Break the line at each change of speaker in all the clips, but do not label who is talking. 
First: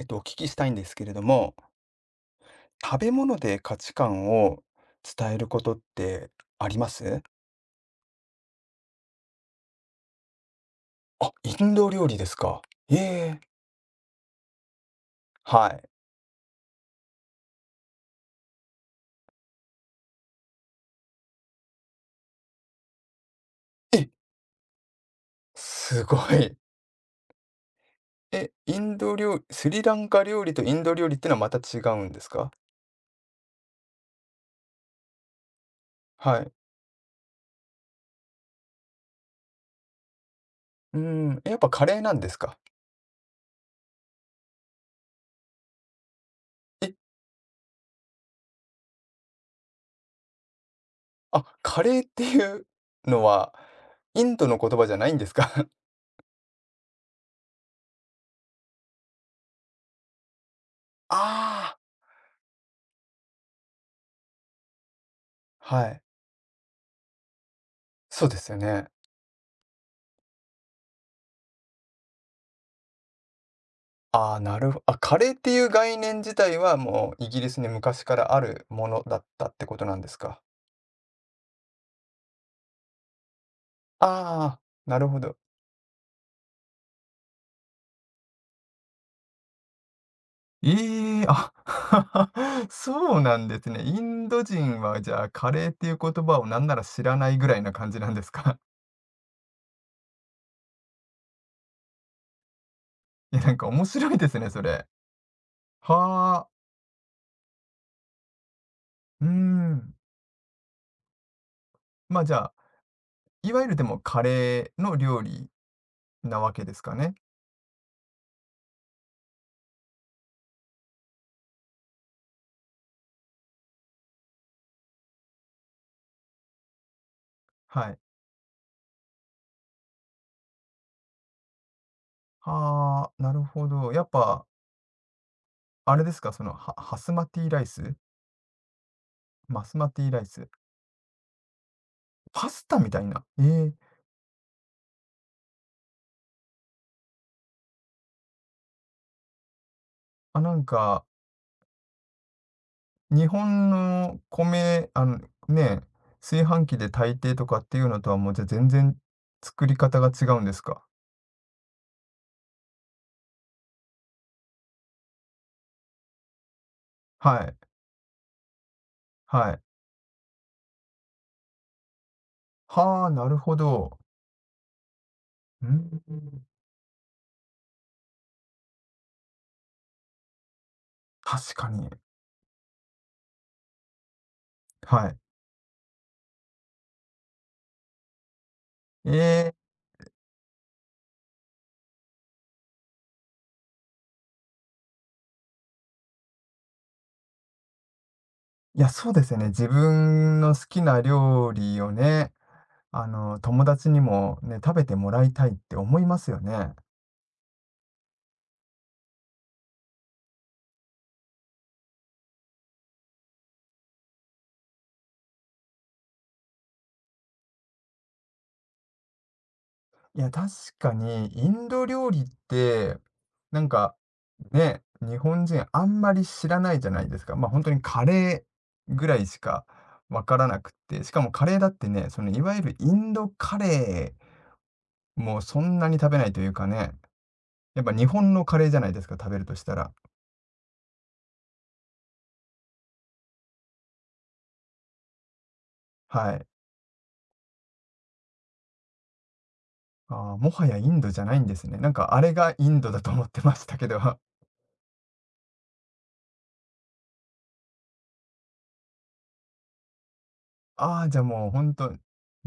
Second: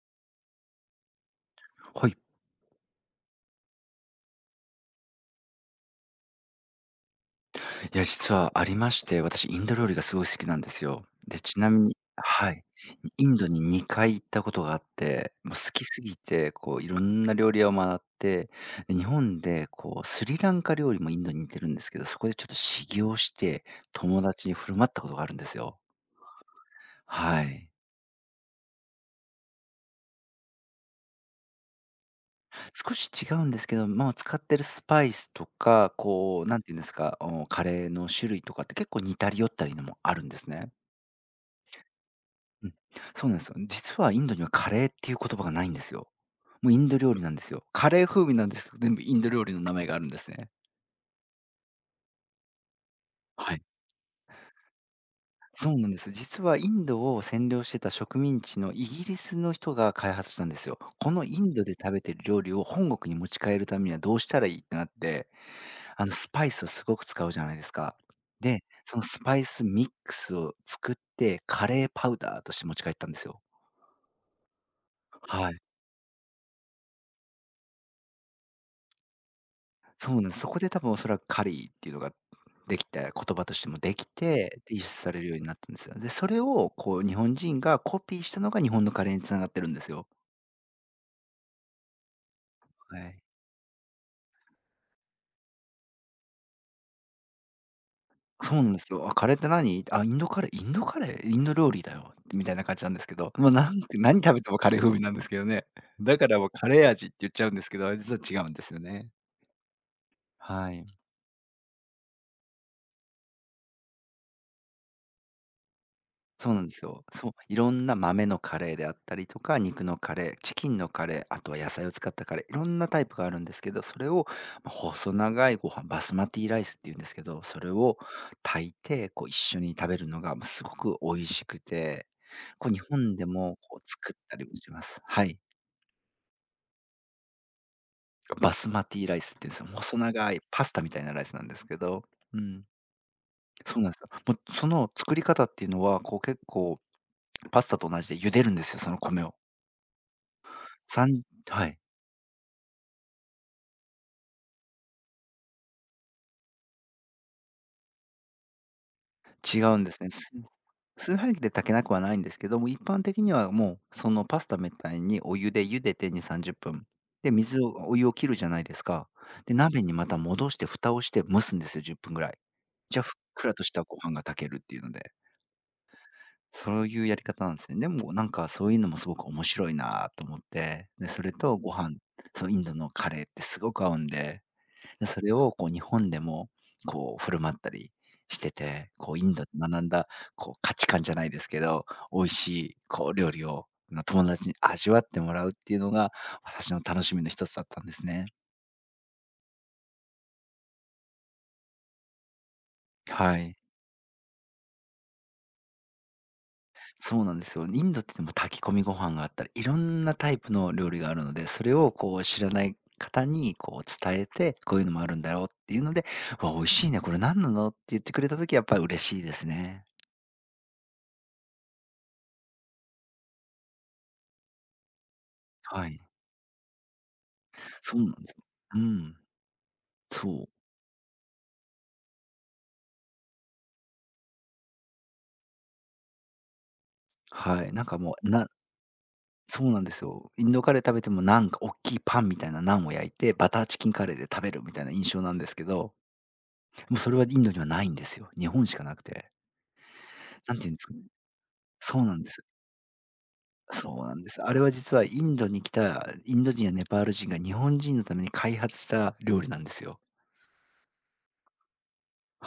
お聞きしたいんですけれども、
はい。
食べ物で価値観を伝えることってあります？
いや、実はありまして、私インド料理がすごい好きなんですよ。
あ、
で、ち
イ
な
ン
み
ド
に。
料理です
は
か。
い。
え
イン
え、
ドに2回行ったことがあって、もう
は
好き
い。
すぎて、こういろんな料理屋を回って、で、日本でこうスリランカ料理もインドに似てるんですけど、そこでちょっと修行して、
え、
友達に振る舞ったことがあるんですよ。
すごい。
はい。
え、インド料理…スリランカ料理とインド料理ってのはまた違うんですか？
少し違うんですけど、まあ、使ってるスパイスとか、
は
こう、
い。
なんていうんですか、カレーの種類とかって結構似たり寄ったりのもあるんですね。
うん、やっぱカレーなんですか？
うん、そうなんですよ。実はインドにはカレーっていう言葉がないんですよ。もうイン
え、
ド料理なんですよ。カレー風味なんですけど、全部インド料理の名前があるんですね。
あ、カレーっていうのは、
はい。
インドの言葉じゃないんですか？
そ うなんです。実はインドを占領してた植民地のイギリスの人が開発したんですよ。このインドで
あ
食べてる料理を本国に持ち帰るためにはどうしたらいいってなって、
あー、はい。
スパイスをすごく使うじゃないですか。
そうですよ
で、
ね。
そのスパイスミックスを作って、カレーパウダーとして持ち帰ったんですよ。
ああ、なるほど。あ、カレーって
はい。
いう概念自体はもうイギリスに昔からあるものだったってことなんで
そう
す
なんです。
か？
そこで多分おそらくカリーっていうのができて、言葉としてもでき
ああ、
て、で、輸出
なる
さ
ほ
れる
ど。
ようになったんですよ。で、それをこう日本人がコピーしたのが日本のカレーに繋がってるんですよ。
ええ、あ、
は
そ
い。
うなんですね。インド人はじゃあ、カレーっていう言葉をなんなら知らないぐらいな感じなんです
そ
か？
うなんですよ。あ、カレーって何？あ、インドカレーインドカレー？インド料理だよみたいな感じなんですけ ど、
いや、
もう
なんか
なん
面白い
何
で
食
す
べ
ね、
ても
そ
カレー
れ。
風味なんですけどね。だからも
はあ、
うカレー味って言っちゃうんですけど、実は違うんですよね。
うーん。
はい。
ま、あじゃあ、いわゆるでもカレーの料理なわ
そうな
け
ん
で
で
す
す
か
よ。
ね？
そう、いろんな豆のカレーであったりとか、肉のカレー、チキンのカレー、あとは野菜を使ったカレー、いろんなタイプがあるんですけど、それを、ま、細長いご飯、バスマティライスっていうんですけど、それ
はい。
を炊いて、こう、一緒に食べるのが、ま、すごく美味しくて、こう、日
は
本
あ、
で
なる
も、
ほ
こう、
ど。やっ
作った
ぱ
りもします。はい。
あれですか、その、ハスマティライス？
バスマティライスっていうんです
マ
よ。
スマ
細
ティライ
長い
ス。
パスタみたいなライスなんですけど、う
パ
ん。
スタみたいな。ええ。
そうなんすよ。もう、その作り方っていうのは、こう、結構パスタと同じで茹でるんですよ、その米を。
あ、なんか、
3はい。
日本の米、ね、炊飯器で炊いてとかっていうのとは、もう、じゃ、全然
違
作り
うんで
方
す
が
ね。
違うんですか？
炊飯器で炊けなくはないんですけども、一般的にはもう、そのパスタみたいにお湯で茹でて2、30分。で、
はい、
お湯を切るじゃないですか。
は
で、
い。
鍋にまた戻して蓋をして蒸すんですよ、10分ぐらい。じゃあ、
は
ふ
あ、
っ
なる
くら
ほ
としたご
ど。
飯が炊けるっていうので、
うーん。
そういうやり方なんですね。でもなんかそういうのもすごく面白いなと思って、で、それ
確
と
か
ご
に。
飯、そう、インドのカレーってすごく合うんで。
は
で、
い。
それをこう日本でもこう振る舞ったりしてて、
え
こうインドで
え、
学んだこう価値観じゃないですけど、美味しいこう料理の友達に味わってもらうっていうのが、私の楽しみの一つだったんですね。
いや、そうですよね。自分の好きな料理をね、
はい。
友達にもね、食べてもらいたいって思いますよね。
そうなんですよ。インドってでも炊き込みご飯があったり、いろんなタイプの料理があるので、それをこう知らない方にこう伝えて、こういうのもあるんだよっていうので、うわ、美味しいね、これ何なのって言ってくれた時はやっぱり嬉しいですね。
いや、確かに、インド料理って、なんか、ね、日本人あ
は
ん
い。
まり知らないじゃないですか。まあ、本当に
そ
カ
うなんです。
レ
う
ーぐら
ん。
いしかわか
そ
ら
う。
なくって、しかもカレーだってね、その、いわゆるインドカレーもそんなに食べないというかね、
はい。
やっ
なん
ぱ
か
日
もう、
本のカレーじゃないですか、食べるとし
そう
た
なん
ら。
ですよ。インドカレー食べてもなんか大きいパンみたいなナンを焼いて、バターチキンカレーで食べるみたいな印象なんですけど、
はい。
もうそれはインドにはないんですよ。日本しかなくて。
ああ、も
なん
は
ていう
や
んで
イ
すか
ン
ね。
ドじゃないんですね。なん
そうな
かあ
んで
れ
す。
がインドだと思ってましたけ
そ
ど、
うな んです。あれは実はインドに来たインド人やネパール人が日本人のために開発した料理なんですよ。
ああ、じゃあもうほんと、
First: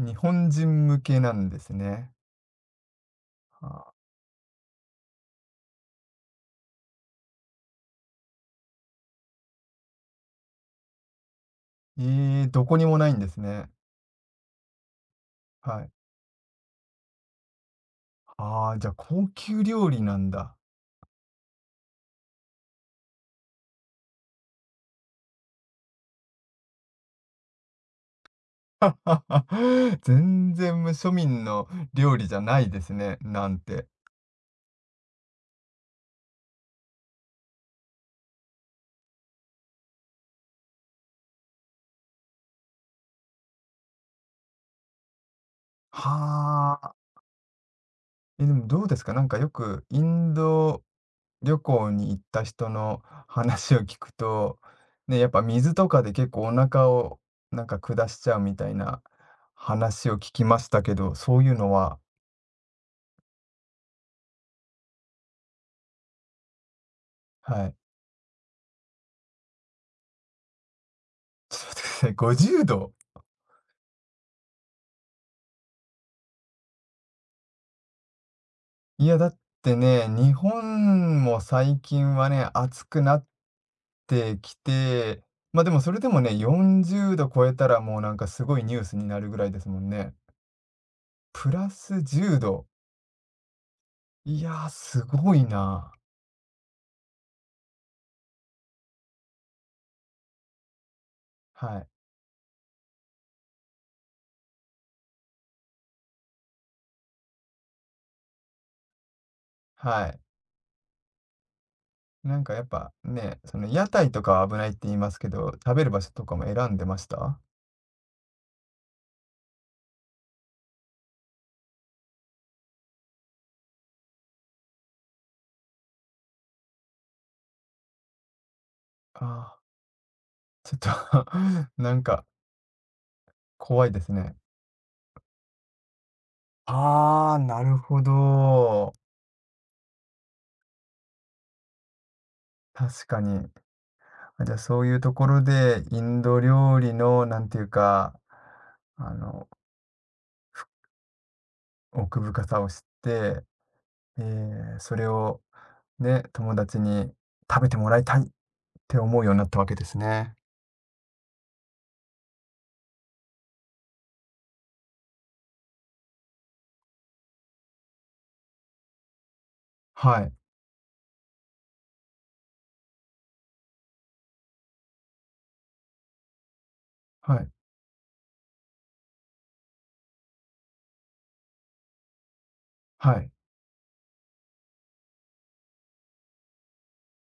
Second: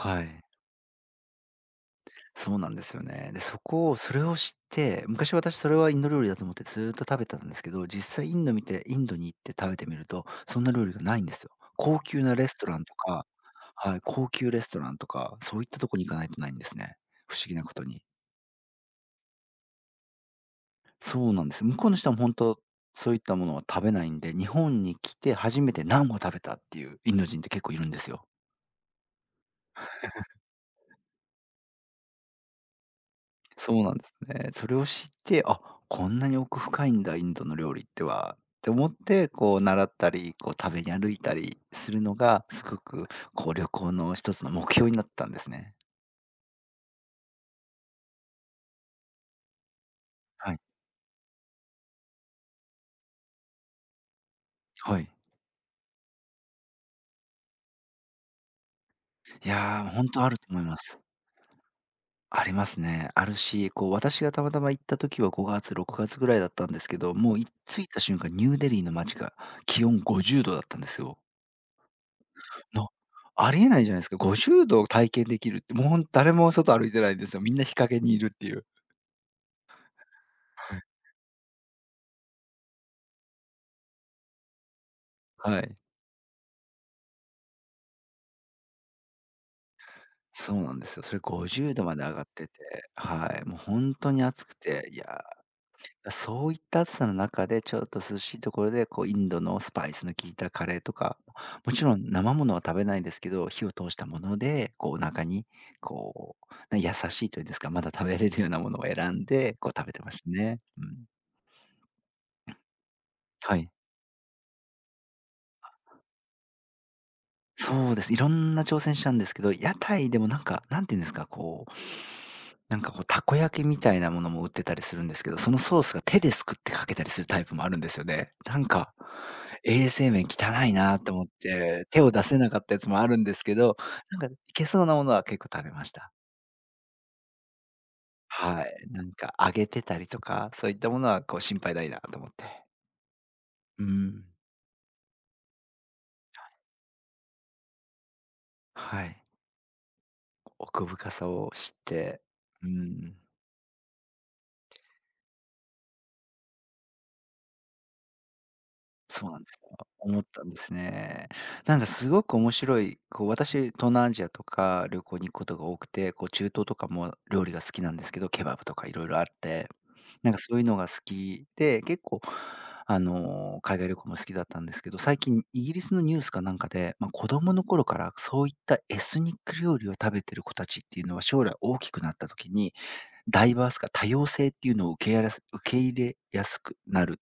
日
い。
本人向けなんですね。
そうなんですよね。で、それを知って、昔私それはインド料理だと思ってずーっと食べてたんですけど、実際インドに行って食べてみると、そんな料理がないんですよ。高級な
ええ、
レス
ど
ト
こ
ラ
に
ンと
もないんで
か。
すね。
はい、高級レストランとか、そういった
は
と
い。
こに行かないとないんですね。不思議なことに。
ああ、じゃあ高級料理なんだ。
そうなんです。向こうの人は本当そういったものは食べないんで、日本に来て初めてナンを食べたっていうインド人って結構いるんですよ。
全然無庶民の料理じゃないですね、なん
そう
て。
なんですね。それを知って、あ、こんなに奥深いんだ、インドの料理っては。って思って、こう習ったり、こう食べに歩いたりするのが、すごくこう旅行の一つの目標になったんですね。
はあ。え、でもどうですか？なんかよくイン
はい。
ド旅行に行った人の話を聞くと、
はい。
ね、やっぱ水とかで結構お腹をなんか下しちゃうみたいな
いや、本
話を
当あ
聞
る
き
と
ま
思い
し
ま
たけ
す。
ど、そういうのは？
ありますね。あるし、こう私がたまたま行った時は5月、6月ぐらいだったんですけど、もう
はい。
着いた瞬間、ニューデリーの街が気温50度だったんですよ。
ちょっと待ってください、50
の、
度？
ありえないじゃないですか。50度を体験できるって、もう誰も外歩いてないんですよ。みんな日陰にいるっていう。
いや、だってね、日本も最近はね、暑くなってきて、
は
ま、あで
い。
もそれでもね、40度超えたらもうなんかすごいニュースになるぐらいですもんね。
そうなんですよ。それ
プラ
50度ま
ス
で上がっ
10
てて、
度。
はい、もうほんとに
い
暑
や
く
ー、
て、い
す
や、
ごいな。
そういった暑さの中でちょっと涼しいところで、こうインドのスパイスの効いたカレーとか、も
は
ち
い。
ろん生ものは食べないんですけど、火を通したもので、こうお腹にこう、優しいというんですか、まだ食べれるようなものを選んで、こう食べて
は
ま
い。
したね。うん。
なんかやっぱね、
は
その
い。
屋台とかは危ないって言いますけど、食べる場所とかも選んでました？
そうです。いろんな挑戦したんですけど、屋台でもなんか、なんていうんですか、こう、なんかこう、たこ焼きみたいなものも売ってたりするんですけど、そのソースが手ですくってかけたりするタイプもあるんですよね。なんか、
ああ
衛生面汚い
ー、ち
なと
ょ
思
っ
っ
と
て、
な
手
ん
を出
か
せなかったやつもあるんですけど、
怖いです
なんか
ね。
いけそうなものは結構食べました。
ああ、なるほ
はい。
ど。
なんか揚げてたりとか、そういったものはこう心配ないなと思って。
確かに。
うん。
あ、じゃあそういうところで、インド料理のなんていうか、
は
あ
い。
の、
奥深さを知っ
奥
て、
深さ
う
を知っ
ん。
て、えそれをね、友達に食べてもらいたいって思う
そ
よ
う
うに
なん
なっ
で
た
す
わけ
よ。
です
思っ
ね。
たんですね。なんかすごく面白い、こう私、東南アジアとか旅行に行くことが多くて、こう中東とかも料理が好きなんですけど、ケバブとかいろいろあって、
は
な
い、
んかそういうのが好きで、結構海外旅行も好きだったんですけど、最近イギリスのニュースかなんかで、まあ、子
はい、
供の頃からそういったエスニック料理を食べてる子たちっていうのは、将来大きくなった時に、
はい。
ダイバースか多様性っていうのを受け入れやすくなる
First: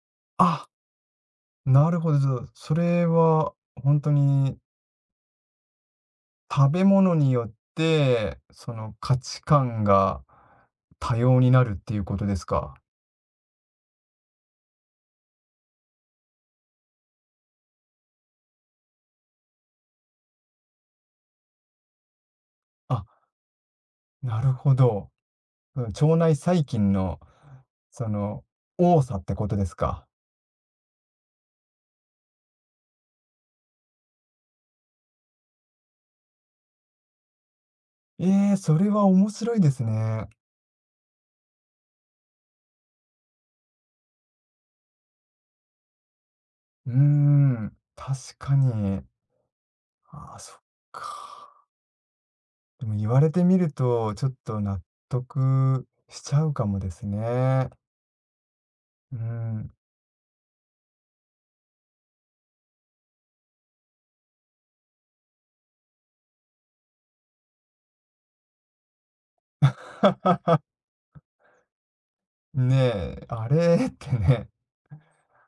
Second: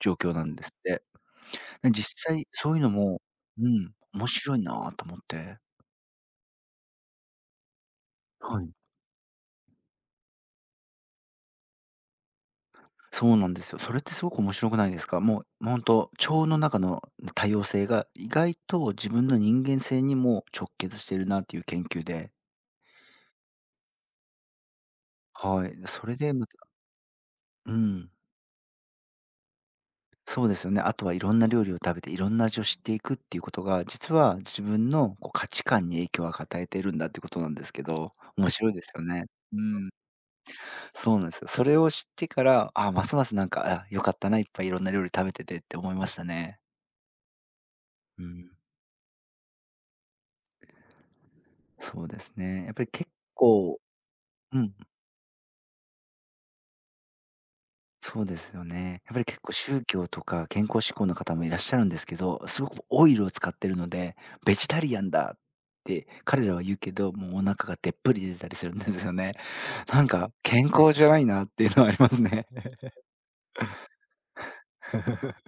状況なんで
あ、
すって。
な
ね、
るほど。じゃ
実際
あ、
そ
そ
ういうの
れ
も、
は
うん、
本当
面白
に
いなと思って。
食べ物によって、
はい。
その価値観が多様になるっていうことですか？
そうなんですよ。それってすごく面白くないですか？もうほんと、腸の中の多様性が意外と自分の人間性にも直結してるなっていう研究で、
あ、なるほど。
は
うん、
い。そ
腸
れで
内
ま
細
た
菌の、
う
そ
ん、
の、多さってことですか。
そうですよね。あとはいろんな料理を食べていろんな味を知っていくっていうことが、実は自分のこう価値観に影響を与えているんだってことなんですけど、
え
面
え、
白い
そ
で
れ
すよ
は
ね。
面白
う
いです
ん。
ね。
そうなんですよ。それを知ってから、ああ、ますますなんか、あ、良かったな、いっぱいいろんな料理食べててって思いましたね。
うーん、
う
確
ん。
かに。ああ、そっか。
そうですね。やっぱ
で
り
も言
結
われてみる
構
と、ちょっ
う
と
ん、
納得しちゃうかもですね。
そうですよね。やっ
う
ぱり結構
ん。
宗教とか健康志向の方もいらっしゃるんですけど、すごくオイルを使ってるので、ベジタリアンだって彼らは言うけど、もうお腹がでっぷり出てたりするんですよね。健康じゃないなっていうのはありますね。
ねえ、あれってね。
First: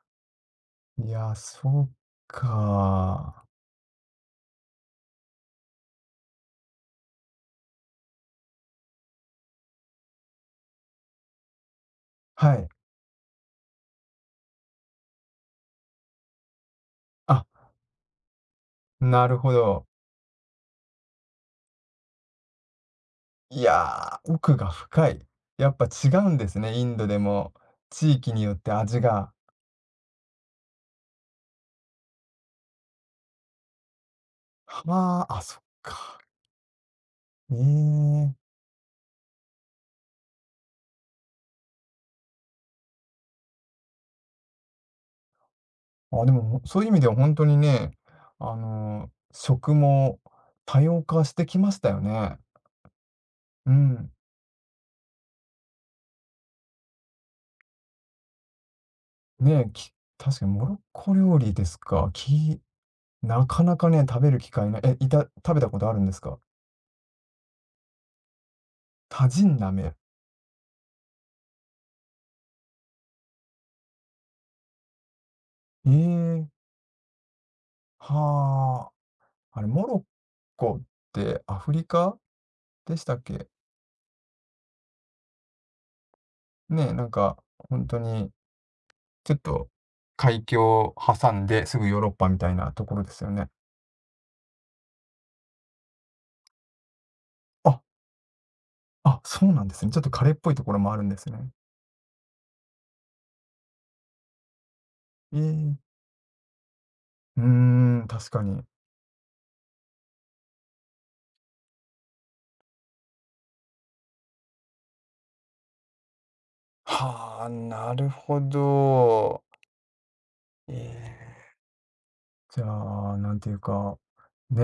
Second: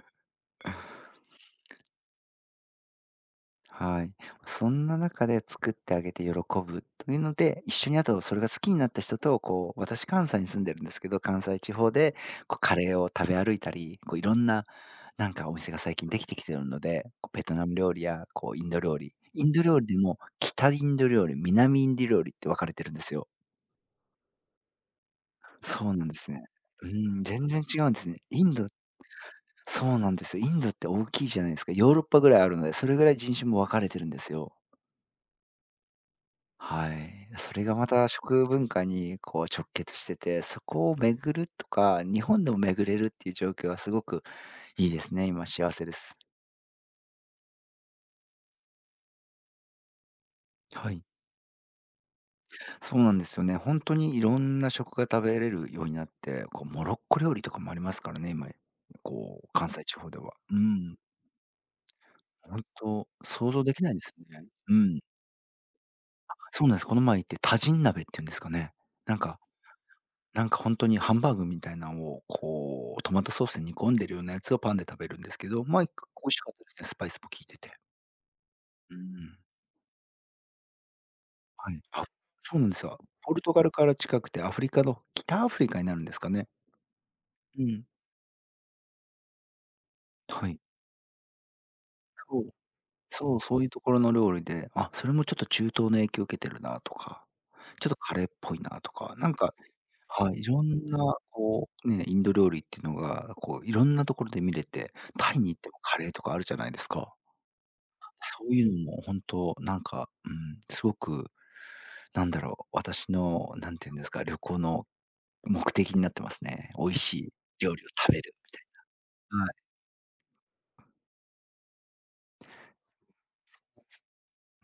いや、そうか。
はい。そんな中で作ってあげて喜ぶというので、一緒に、あとそれが好きになった人と、こう、私関西に住んでるんですけど、関西地方で、
は
こう、
い。
カレーを食べ歩いたり、こう、いろんな、お店が最近できてきてるので、こう
あ、
ベトナム料理や、こう、インド料理。
なる
イ
ほ
ンド料
ど。
理でも、北インド料理、南インド料理って分かれてるんですよ。
いやー、奥が深い。やっぱ
そうな
違
んで
う
す
ん
ね。
ですね、イ
う
ンドで
ん、全
も、
然違うんです
地
ね。
域に
イ
よ
ン
っ
ド、
て味が。
そうなんですよ。インドって大きいじゃないですか。ヨーロッパぐらいあるので、それぐらい人種も分かれてるんですよ。
はあ、あ、そっか。
はい。そ
え
れがまた
え。
食文化にこう直結してて、そこを巡るとか、日本でも巡れるっていう状況はすごくいいですね。今幸せです。
あ、でも、そういう意味では本当にね、食も多
は
様
い。
化してきましたよね。
そうなんですよね。
う
本当
ん。
にいろんな食が食べれるようになって、こうモロッコ料理とかもありますからね、今、こう
ねえ、
関西地方では。
確かに
う
モロッ
ん。
コ料理ですか。
本当
な
想
か
像で
な
き
か
ないで
ね、
す
食べる
よね。
機会
う
ない。え、
ん。
食べたことあるんですか？
そうなんです。この前行ってタジン鍋っていうんですかね。なん
タ
か
ジン鍋。
なんか本当にハンバーグみたいなのを、こう、トマトソースで煮込んでるようなやつをパンで食べるんですけど、まあ、い
え
く美味し
え、
かったですね、スパイスも効いてて。
は
うん、
あ。あれ、モロッコってア
は
フ
い。
リ
あ、
カ？
そうなんです
で
よ。
したっ
ポル
け？
トガルから近くてアフリカの、北アフリカになるんですかね。
ね、なんか
う
本
ん。
当にちょっと海
はい。
峡を挟んですぐヨーロッパみ
そ
た
う、
いなところですよね。
そういうところの料理で、あ、それもちょっと中東の影響を受けてるなとか、
あ、
ちょっとカレーっぽいなとか、
あ、そうなんですね。ちょっとカ
は
レーっ
い、い
ぽい
ろ
ところ
ん
もあ
な
るんですね。
こう、ね、インド料理っていうのが、こう、いろんなところで見れて、タ
え
イに行っても
え。
カレーとかあるじゃないですか。
うーん、確か
そう
に。
いうのも本当、すごく、なんだろう、私の、なんていうんですか、旅行の目的になってますね。美味しい
はあ、
料理を
なる
食べる
ほ
みたい
ど。
な。はい。
ええ。じゃあ、なんていうか、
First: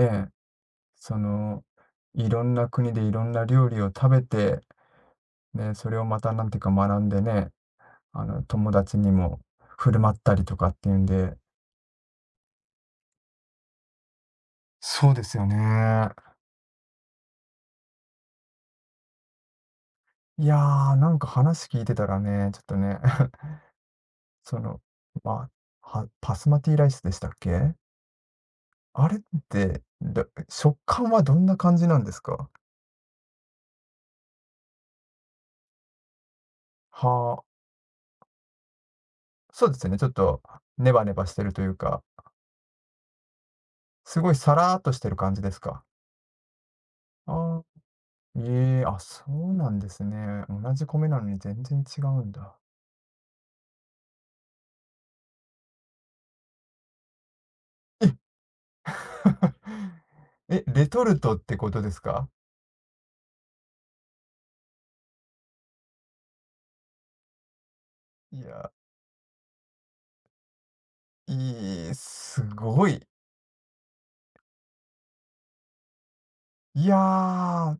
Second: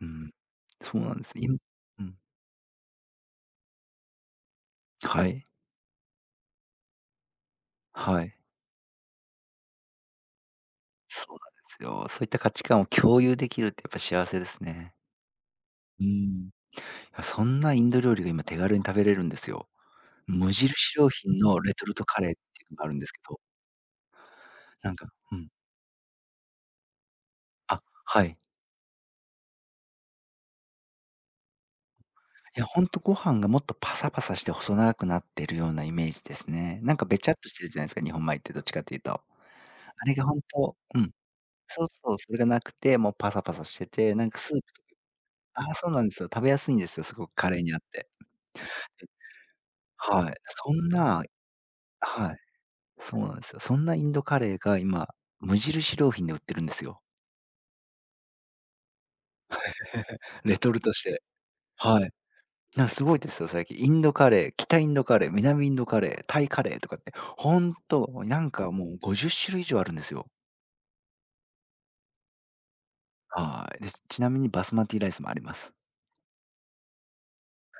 うん。そうな
そ
んです。今
の、
うん。
いろんな国でいろんな料理を食べて、
はい。
ね、それをまたなんていうか学んでね、
はい。
友達にも振る舞ったりとかっていうん
そう
で。
なんですよ。そういった価値観を共有できるってやっぱ幸せですね。
そうですよね。
うん。いや、そんなインド料理が今手軽に食べれるんですよ。
い
無
やー、
印
な
良
んか
品の
話
レ
聞い
トル
て
ト
たら
カレーって
ね、ちょっ
いう
と
のがある
ね、
んですけど、
その、
なんかう
ま
ん。
あ、パスマティライスでしたっけ？
あ、はい。
あれって、食感はどんな感じなんですか？
いや、ほんとご飯がもっとパサパサして細長くなってるようなイメージですね。なんかべちゃっ
はあ、
としてるじゃないですか、日本米ってどっちかというと。あ
そうですね、ちょっ
れがほ
と
んと
ネ
う
バ
ん。
ネバしてるという
そう
か、
そう、それがなくて、もうパサパサしてて、
す
なん
ごい
かス
サ
ープ
ラーっ
と、
としてる感じです
ああ、
か？
そうなんですよ。食べやすいんですよ、すごくカレ
あ
ー
あ、
にあって。
ええ、あ、そうなんです
はい。
ね。同じ米なのに全然違うん
はい、
だ。
そうなんですよ。そんなインドカレーが今、無印良品で売ってるんですよ。
え
レ
え、
トル
レ
トし
トル
て。
トってことで
は
す
い。
か？
なんかすごいですよ、最近。インドカレー、北インドカレー、南インドカレー、タイカレーとかって、ほんと、な
い
ん
や、
かもう50種類以上あるんですよ。
いい、すごい。
はい。で、ちなみにバスマティライスもあります。
いやー、あ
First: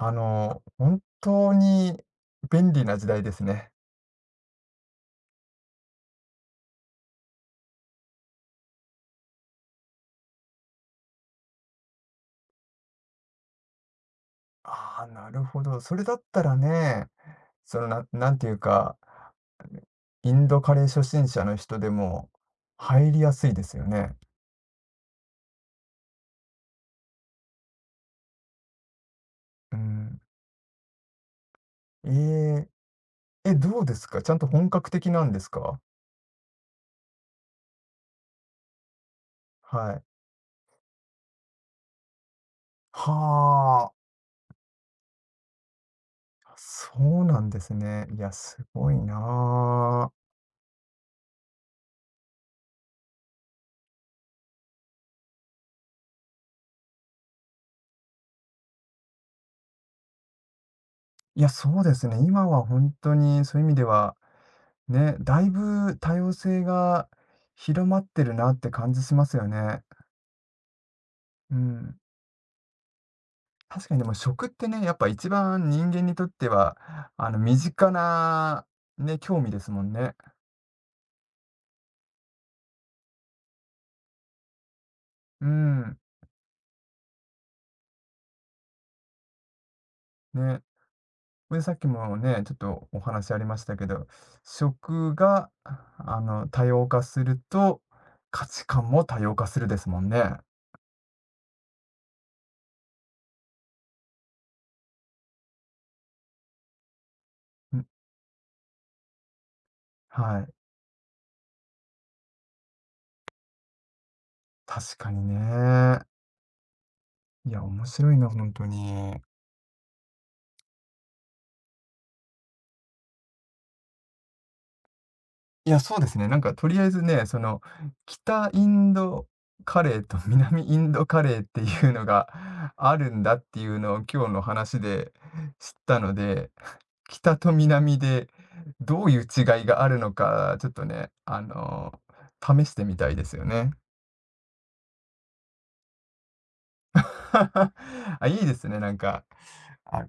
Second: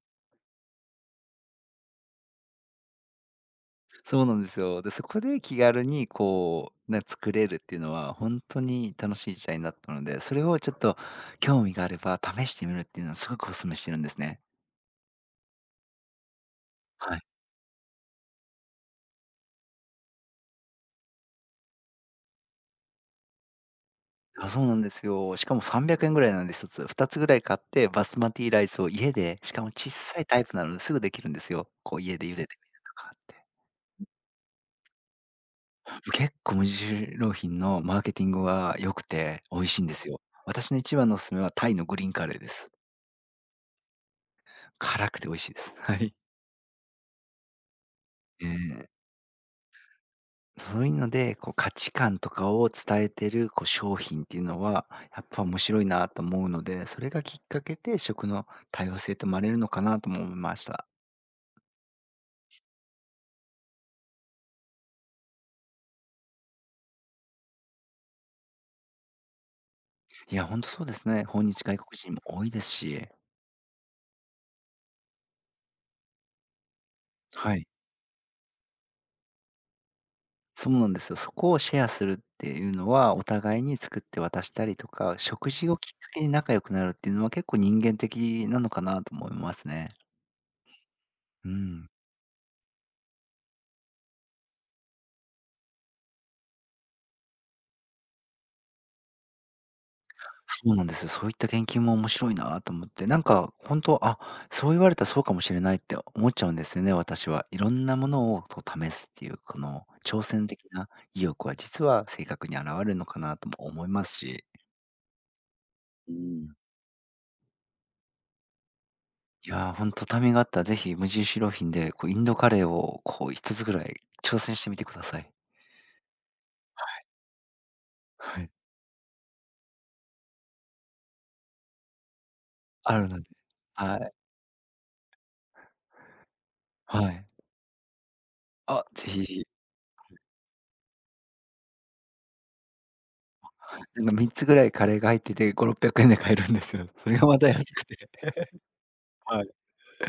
の、本当に便利な時代ですね。
そうなんですよ。で、そこで気軽にこう、ね、作れるっていうのはほんとに楽しい時代になったので、それをちょっと興味があれば試してみるっていうのはすごくお勧めしてるんですね。
ああ、なるほど。それだったらね、
はい。
その、なんていうか、インドカレー初心者の人でも入りやすいですよね。
あ、そうなんですよ。しかも300円ぐらいなんで1つ、2つぐらい買って、バスマティライスを家で、しかも
う
小
ん。
さいタイプなのですぐできるんですよ。こう家で茹でてみ
え
るとかって。
え、どうですか？ちゃんと本格的なんですか？
結構無印良品のマーケティングは良くて美味しいん
は
で
い。
すよ。私の一番のおすすめはタイのグリーンカレーです。
は
辛くて美味しいです。はい。
あ、そうなんですね。いや、
え
す
え、
ごいなあ。
そういうので、こう価値観とかを伝えてるこう商品っていうのは、やっぱ面白いなと思うので、それがきっかけで食の多様性って生まれるのかなとも思いました。
いや、そうですね、今は本当にそういう意味ではね、だいぶ多様性が広まってるなって感じしますよね。
いや、ほんとそうですね。訪
う
日外国
ん。
人も多いですし、
確かにでも食ってね、やっぱ一番人間にとっては、
は
身
い。
近な、ね、興味ですもんね。
そうなんですよ。そこをシェアするっていうのは、お互いに作って渡したりとか、
う
食事をきっ
ん。
かけに仲良くなるっていうのは結構人間的なのかなと思いますね。
ね。
う
で、さっき
ん。
もね、ちょっとお話ありましたけど、食が、多様化すると、価値観も多様化するですもんね。
そうなんですよ。そういった研究も面白いなと思って、本当、あ、そう言われたらそうかもしれないって思っちゃうんですよね、私は。いろ
うん、
んなものをこう試すっていう、この挑
は
戦
い。
的な意欲は実は性格に現れるのかなとも思いますし。
確かにね。
うん。
いや、面白いな、本当に。
いやー、ほんとタイミングあったら、ぜひ無印良品で、こうインドカレーをこう1つぐらい挑戦してみてください。
いや、そうですね。なんかとりあえずね、その、
は
北
い。
インドカレーと 南インドカレーっていうのがあ
ある
る
の
ん
で、
だっていうのを
はい、
今日の話で知ったので、
はい。
北と南で
あ、
ど
ぜ
うい
ひ
う
ぜ
違
ひ。
いがあるのか、ちょっとね、試してみたいですよね。
なんか3つぐらいカレーが入ってて5、600円で買えるんですよ。それが また安くて、
あ、いいですね、なんか、
はい。
あ、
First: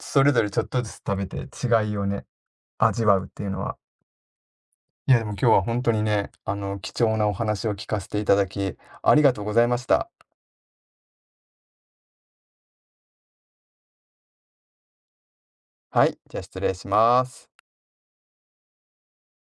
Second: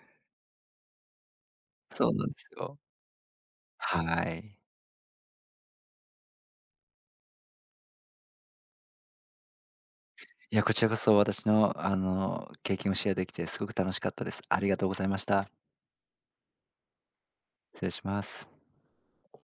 それぞれちょっとずつ食べて違いを
そうな
ね、
んですよ。
味わうっていうのは。
はい。
いや、でも今日は本当にね、貴重なお話を聞かせていただき、ありがとうございました。
いや、こちらこそ私のあの、経験をシェアできてすごく楽しかったです。ありがとうございました。
はい、じゃあ失礼します。
失礼します。